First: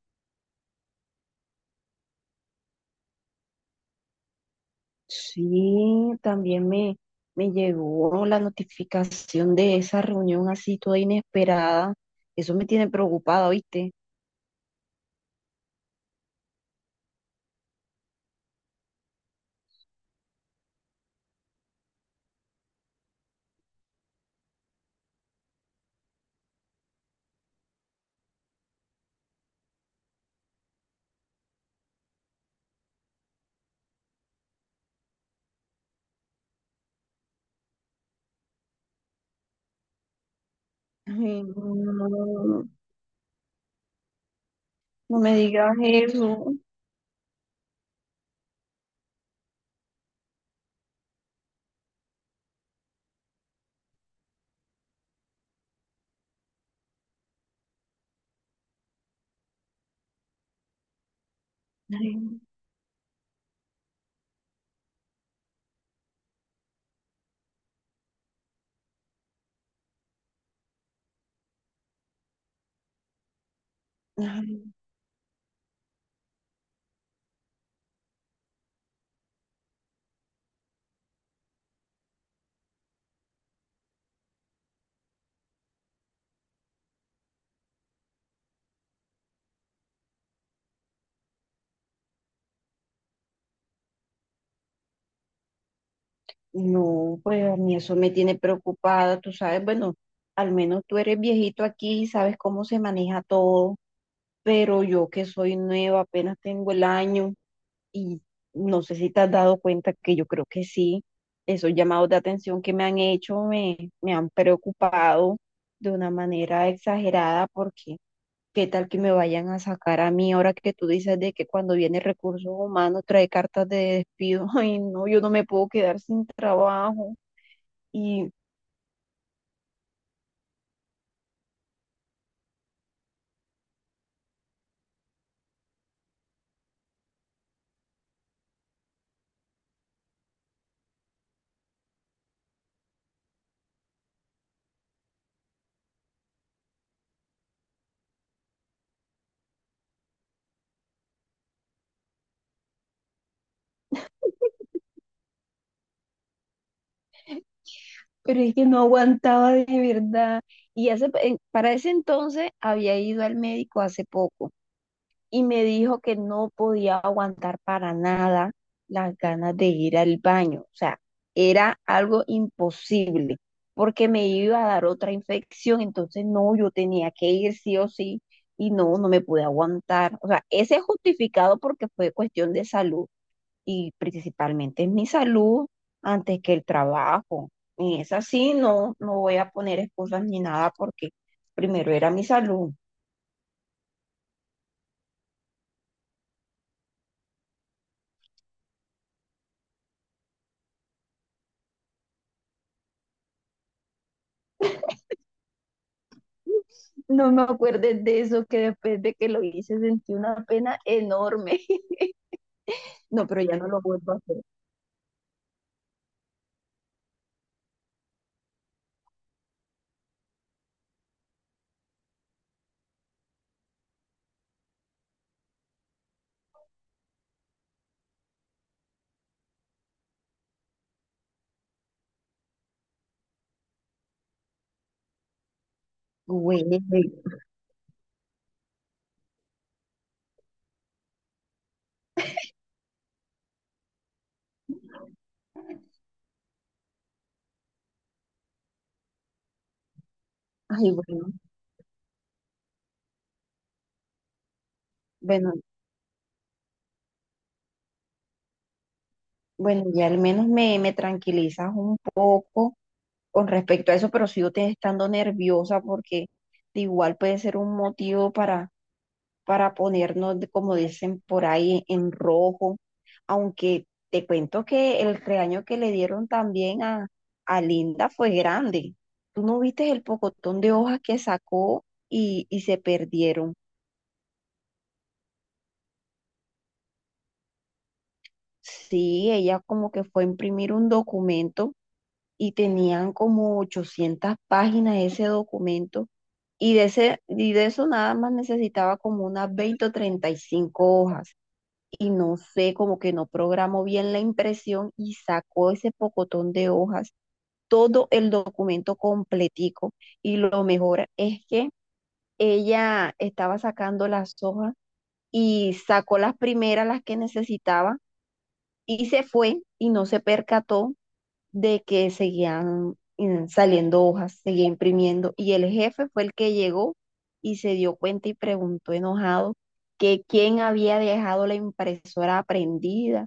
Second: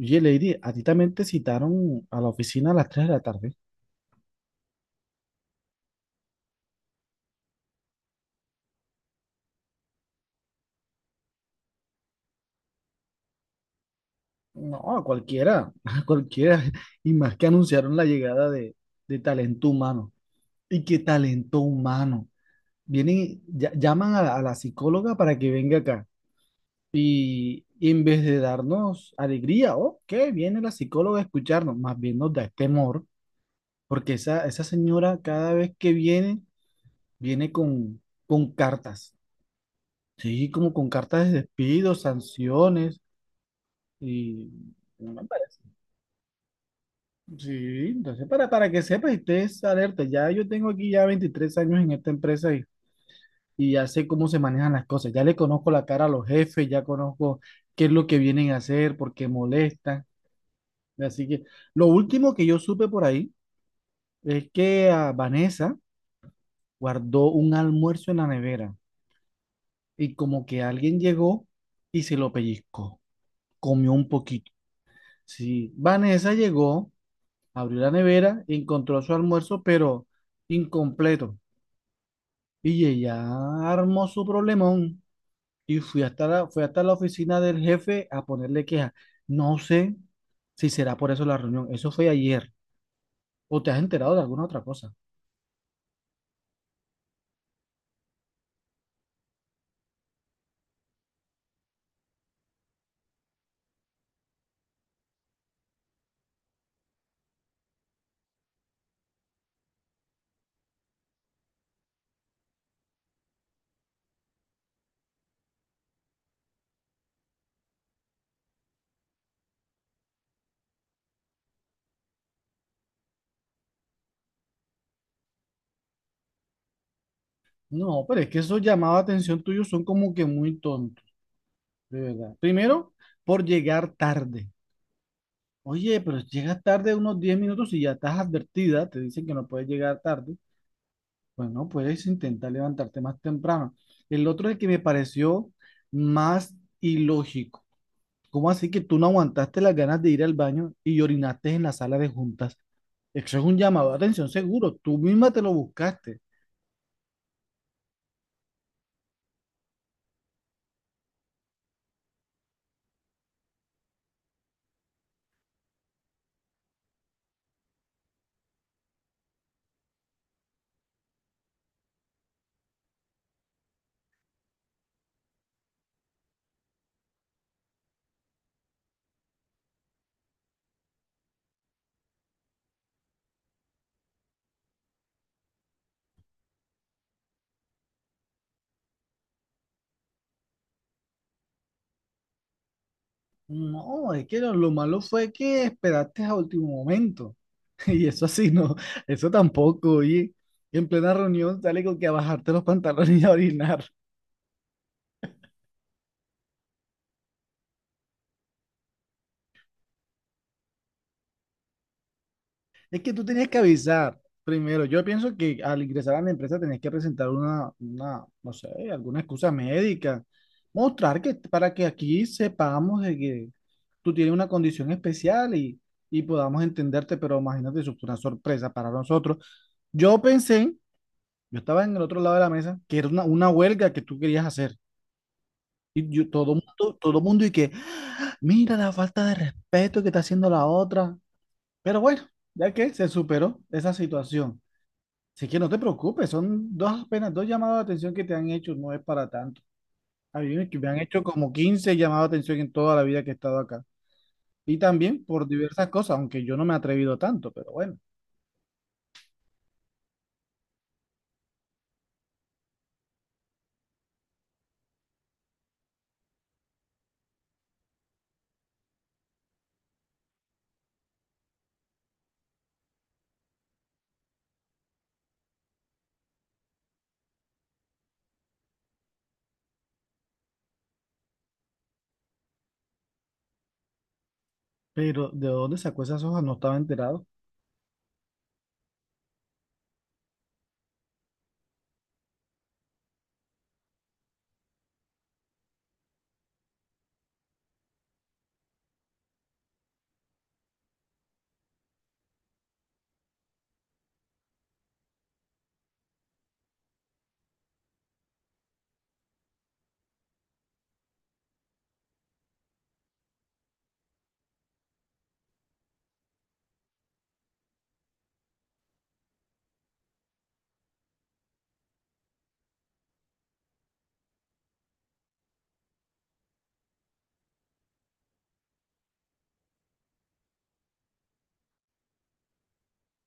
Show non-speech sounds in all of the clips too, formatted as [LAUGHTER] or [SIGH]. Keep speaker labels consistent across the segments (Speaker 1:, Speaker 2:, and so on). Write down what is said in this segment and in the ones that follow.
Speaker 1: Oye, Lady, ¿a ti también te citaron a la oficina a las 3 de la tarde?
Speaker 2: Sí, también me llegó la notificación de esa reunión así toda inesperada. Eso me tiene preocupada, ¿oíste?
Speaker 1: No, a cualquiera, [LAUGHS] a cualquiera. Y más que anunciaron la llegada de talento humano. ¿Y qué talento humano? Vienen, y llaman a la psicóloga para que venga acá. Y en vez de darnos alegría, oh, ¿qué? Viene la psicóloga a escucharnos, más bien nos da este temor, porque esa señora cada vez que viene, viene con cartas. Sí, como con cartas de
Speaker 2: Ay,
Speaker 1: despido,
Speaker 2: no,
Speaker 1: sanciones. Y no
Speaker 2: no
Speaker 1: me
Speaker 2: me
Speaker 1: parece.
Speaker 2: digas eso.
Speaker 1: Sí, entonces para que sepa y estés alerta, ya yo tengo aquí ya 23 años en esta empresa y ya sé cómo se manejan las cosas, ya le conozco la cara a los jefes, ya conozco qué es lo que vienen a hacer, por qué molestan. Así que lo último
Speaker 2: Ay,
Speaker 1: que yo supe por ahí es que a Vanessa guardó un almuerzo en la nevera y como que alguien llegó y se lo pellizcó, comió un poquito.
Speaker 2: ay,
Speaker 1: Sí, Vanessa llegó, abrió la nevera, encontró su almuerzo, pero incompleto. Y ella armó su problemón y fue hasta la oficina del jefe a ponerle queja. No sé si será por eso la reunión. Eso fue ayer. ¿O te has enterado de alguna otra cosa?
Speaker 2: no, pues a mí eso me tiene preocupada, tú sabes, bueno, al menos tú eres viejito aquí y sabes cómo se maneja todo, pero yo que soy nueva, apenas tengo el año. Y no sé si te has dado cuenta que yo creo que sí, esos llamados de atención que me han hecho me han preocupado de una manera exagerada porque qué tal que me vayan a sacar a mí ahora que tú dices de que cuando viene recursos humanos trae cartas de despido. [LAUGHS] Ay, no, yo no me puedo quedar sin trabajo.
Speaker 1: No, pero es
Speaker 2: Y,
Speaker 1: que esos llamados de atención tuyos son como que muy tontos, de verdad. Primero, por llegar tarde. Oye, pero llegas tarde unos 10 minutos y ya estás advertida, te dicen que no puedes llegar tarde. Bueno, puedes intentar levantarte más temprano. El otro es que me pareció más ilógico. ¿Cómo así que tú no aguantaste las ganas de ir al baño y orinaste en la sala de juntas? Eso es un llamado de atención seguro. Tú misma te lo buscaste.
Speaker 2: pero es que no aguantaba de verdad. Y para ese entonces había ido al médico hace poco y me dijo que no podía aguantar para nada las ganas de ir al baño. O sea, era algo imposible porque me iba a dar otra infección, entonces no, yo tenía que ir sí o sí y no, no me pude aguantar. O sea, ese es justificado porque fue cuestión de salud y principalmente es mi salud antes que el trabajo. Y es así, no, no voy a poner excusas ni nada porque primero era mi salud.
Speaker 1: No, es que lo malo fue que esperaste a último momento. [LAUGHS] Y eso así no, eso tampoco. Y en plena reunión sale con que a bajarte los pantalones y a orinar.
Speaker 2: No me acuerdes de eso, que después de que lo hice sentí una pena enorme. [LAUGHS]
Speaker 1: Es que tú
Speaker 2: No, pero
Speaker 1: tenías
Speaker 2: ya
Speaker 1: que
Speaker 2: no lo vuelvo a
Speaker 1: avisar
Speaker 2: hacer.
Speaker 1: primero. Yo pienso que al ingresar a la empresa tenías que presentar no sé, alguna excusa médica. Mostrar que para que aquí sepamos de que tú tienes una condición especial y podamos entenderte, pero imagínate, eso fue una sorpresa para nosotros. Yo pensé, yo estaba en el otro lado de la mesa, que era una huelga que tú querías hacer. Y yo,
Speaker 2: Güey, güey.
Speaker 1: todo mundo y que, "Ah, mira la falta de respeto que está haciendo la otra". Pero bueno, ya que se superó esa situación. Así que no te preocupes, son dos, apenas dos llamados de atención que te han hecho, no es para tanto. A mí que me
Speaker 2: Ay,
Speaker 1: han hecho como 15 llamados de atención en toda la vida que he estado acá. Y también por
Speaker 2: bueno,
Speaker 1: diversas cosas, aunque yo no me he atrevido tanto, pero bueno.
Speaker 2: bueno, ya al menos me tranquilizas un poco con respecto a eso, pero sigo te estando nerviosa porque de igual puede ser un motivo para ponernos, de- como dicen por ahí, en rojo. Aunque te cuento que el regaño que le dieron también a Linda fue grande. ¿Tú no viste el pocotón de hojas que sacó y se perdieron?
Speaker 1: Pero ¿de dónde sacó esas hojas? No estaba enterado.
Speaker 2: Sí, ella como que fue a imprimir un documento y tenían como 800 páginas ese documento. Y de eso nada más necesitaba como unas 20 o 35 hojas. Y no sé, como que no programó bien la impresión y sacó ese pocotón de hojas, todo el documento completico. Y lo mejor es que ella estaba sacando las hojas y sacó las primeras, las que necesitaba, y se fue y no se percató de que seguían saliendo hojas, seguía imprimiendo. Y el jefe fue el que llegó y se dio cuenta y preguntó enojado que quién había dejado la impresora prendida.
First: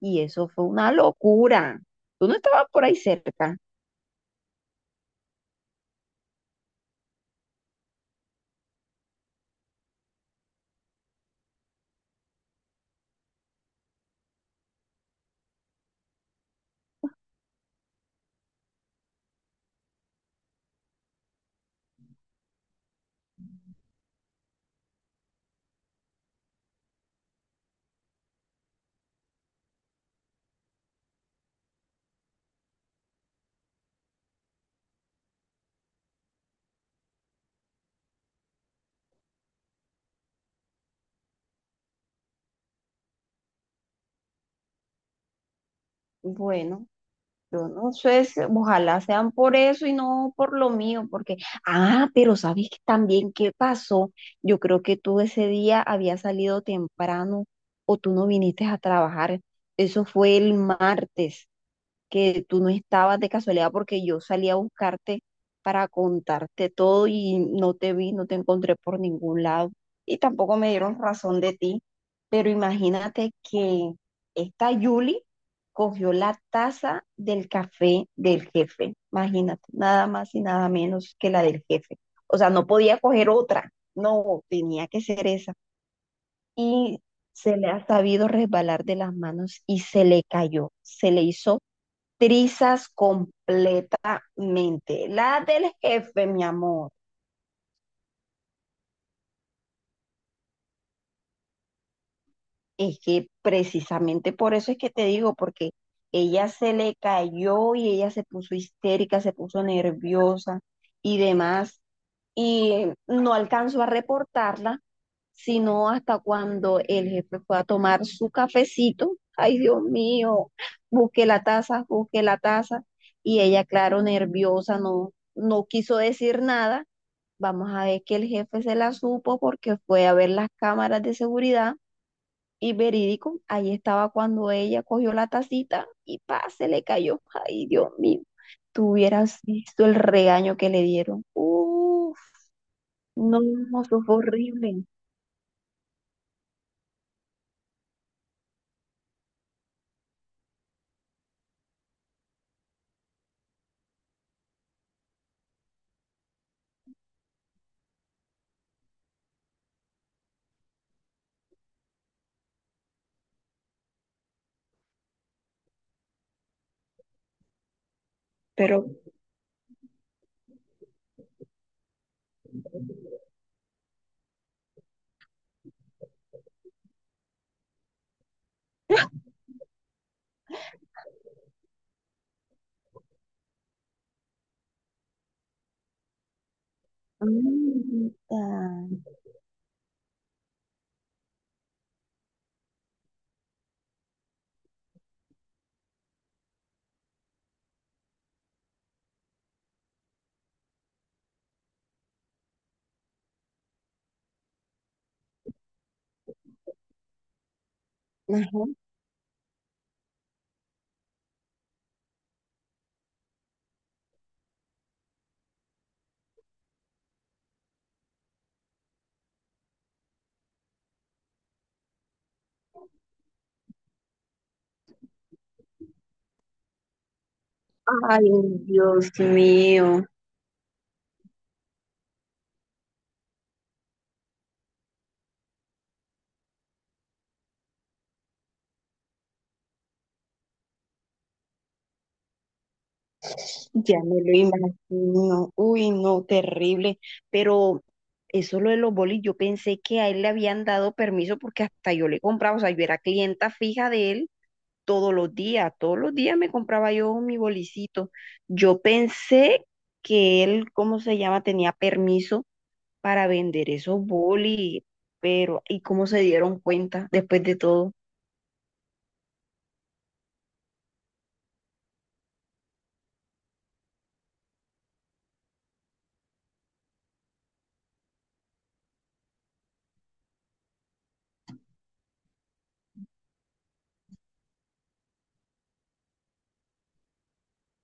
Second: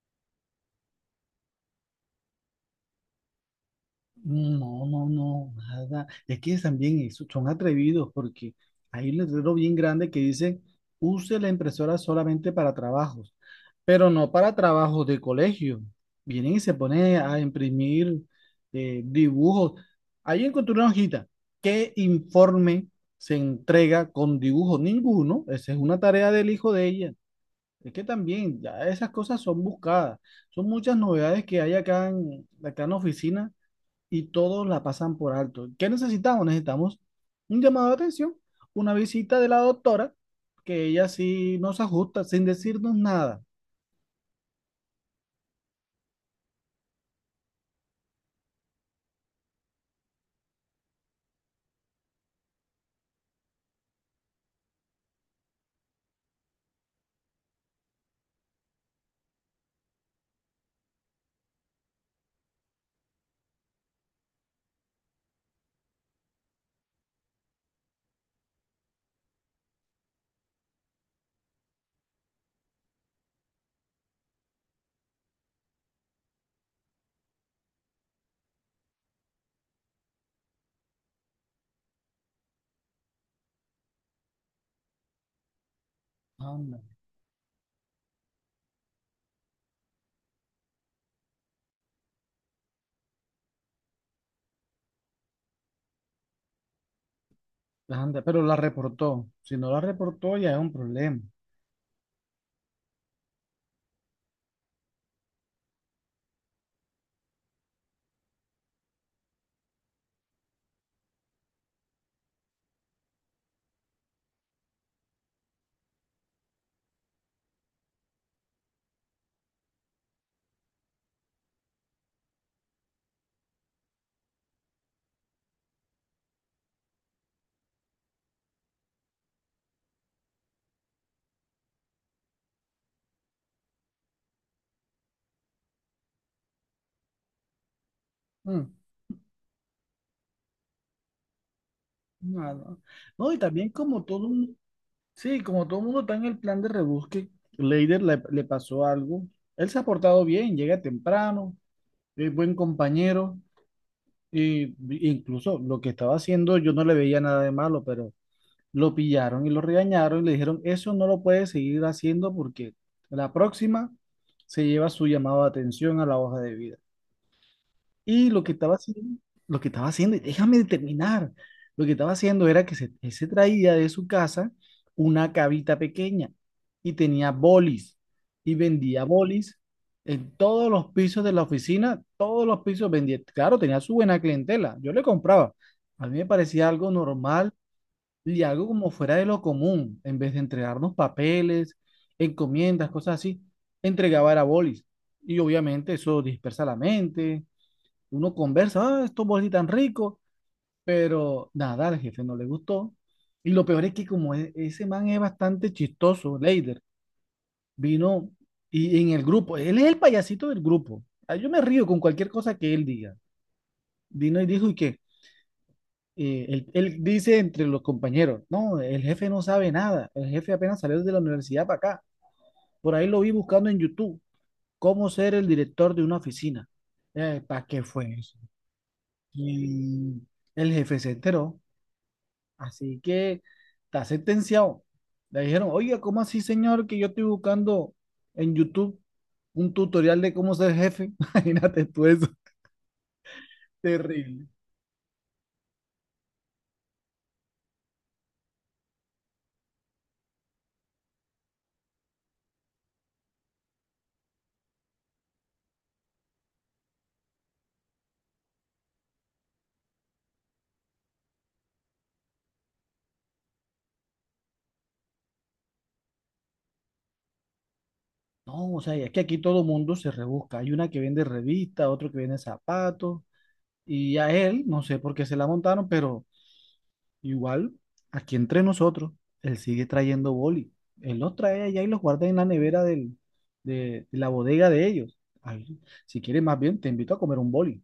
Speaker 2: Y eso fue una locura. Tú no estabas por ahí cerca.
Speaker 1: No, no, no, nada. Es que también son atrevidos porque hay un letrero bien grande que dice, use la impresora solamente para trabajos, pero no para trabajos de colegio. Vienen y se ponen a imprimir dibujos. Ahí encontré una hojita. ¿Qué informe se entrega con dibujo? Ninguno. Esa es una tarea del hijo de ella. Es que también ya esas cosas son buscadas. Son muchas novedades que hay acá en la oficina y todos la pasan por alto. ¿Qué necesitamos? Necesitamos un llamado de atención, una visita de la doctora, que ella sí nos ajusta sin decirnos nada.
Speaker 2: Bueno. Yo no sé, si- ojalá sean por eso y no por lo mío, porque, ah, pero ¿sabes qué también qué pasó? Yo creo que tú ese día habías salido temprano o tú no viniste a trabajar. Eso fue el martes que tú no estabas de casualidad porque yo salí a buscarte para contarte todo y no te vi, no te encontré por ningún lado y tampoco me dieron razón de ti. Pero imagínate que esta Yuli cogió la taza del café del jefe. Imagínate, nada más y nada menos que la del jefe. O sea, no podía coger otra, no, tenía que ser esa.
Speaker 1: Anda,
Speaker 2: Y se le ha sabido resbalar de las manos y se le cayó, se le hizo trizas completamente. La del jefe, mi amor.
Speaker 1: anda, pero la reportó. Si no la reportó, ya es un problema.
Speaker 2: Es que precisamente por eso es que te digo, porque ella se le cayó y ella se puso histérica, se puso nerviosa y demás. Y no alcanzó a reportarla, sino hasta cuando el jefe fue a tomar su cafecito. Ay, Dios mío, busqué la taza, busqué la taza. Y ella, claro, nerviosa, no, no quiso decir nada. Vamos a ver que el jefe se la supo porque fue a ver las cámaras de seguridad y verídico, ahí estaba cuando ella cogió la tacita y pa, se le cayó. Ay, Dios mío,
Speaker 1: Mm,
Speaker 2: tú hubieras visto el regaño que le dieron. Uf,
Speaker 1: no, no. No,
Speaker 2: no,
Speaker 1: y también
Speaker 2: eso fue horrible.
Speaker 1: sí, como todo el mundo está en el plan de rebusque, Leider le pasó algo. Él se ha portado bien, llega temprano, es buen compañero, y incluso lo que estaba haciendo yo no le veía nada de malo, pero lo pillaron y lo regañaron y le dijeron, eso no lo puedes seguir haciendo porque la próxima se lleva su llamado de atención a la hoja de vida. Y lo que
Speaker 2: Pero,
Speaker 1: estaba haciendo, lo que estaba haciendo, y déjame terminar, lo que estaba haciendo era él se traía de su casa una cabita pequeña y tenía bolis y vendía bolis. En todos los pisos de la oficina, todos los pisos vendía. Claro, tenía su buena clientela. Yo le compraba. A mí me parecía algo normal
Speaker 2: amiguita,
Speaker 1: y algo como fuera de lo común, en vez de entregarnos papeles, encomiendas, cosas así, entregaba era bolis. Y obviamente eso dispersa la mente, uno conversa, ah, estos bolis tan ricos, pero nada, al jefe no le gustó. Y lo peor es que como ese man es bastante chistoso, Leider, vino y en el grupo, él es el payasito del grupo. Ah, yo me río con cualquier cosa que él diga. Vino y dijo, ¿y qué? Él dice entre los compañeros, no, el jefe no sabe nada, el jefe apenas salió de la universidad para acá. Por ahí lo vi buscando en YouTube, cómo ser el director de una oficina. ¿Para qué fue
Speaker 2: ay,
Speaker 1: eso?
Speaker 2: Dios mío.
Speaker 1: Y el jefe se enteró, así que está sentenciado. Le dijeron, oiga, ¿cómo así, señor, que yo estoy buscando en YouTube un tutorial de cómo ser jefe? [LAUGHS] Imagínate tú eso,
Speaker 2: Ya me lo
Speaker 1: terrible.
Speaker 2: imagino. Uy, no, terrible. Pero eso lo de los bolis, yo pensé que a él le habían dado permiso porque hasta yo le compraba, o sea, yo era clienta fija de él todos los días me compraba yo mi bolicito. Yo pensé que él, ¿cómo se llama? Tenía permiso para vender esos bolis, pero ¿y cómo se dieron cuenta después de todo?
Speaker 1: No, o sea, y es que aquí todo mundo se rebusca. Hay una que vende revistas, otro que vende zapatos, y a él, no sé por qué se la montaron, pero igual, aquí entre nosotros, él sigue trayendo boli. Él los trae allá y los guarda en la nevera de la bodega de ellos. Ay, si quieres, más bien, te invito a comer un boli.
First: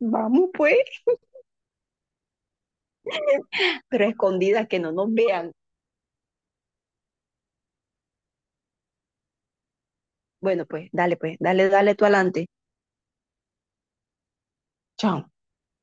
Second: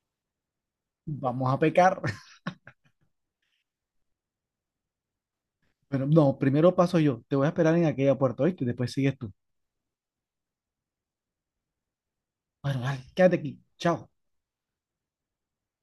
Speaker 2: Vamos pues,
Speaker 1: Vamos a pecar. [LAUGHS]
Speaker 2: pero escondidas que no nos vean.
Speaker 1: Pero no, primero paso yo. Te voy a esperar en aquella puerta, ¿oíste? Después sigues tú.
Speaker 2: Bueno, pues, dale, dale tú adelante.
Speaker 1: Bueno, dale, quédate aquí. Chao.
Speaker 2: Chao.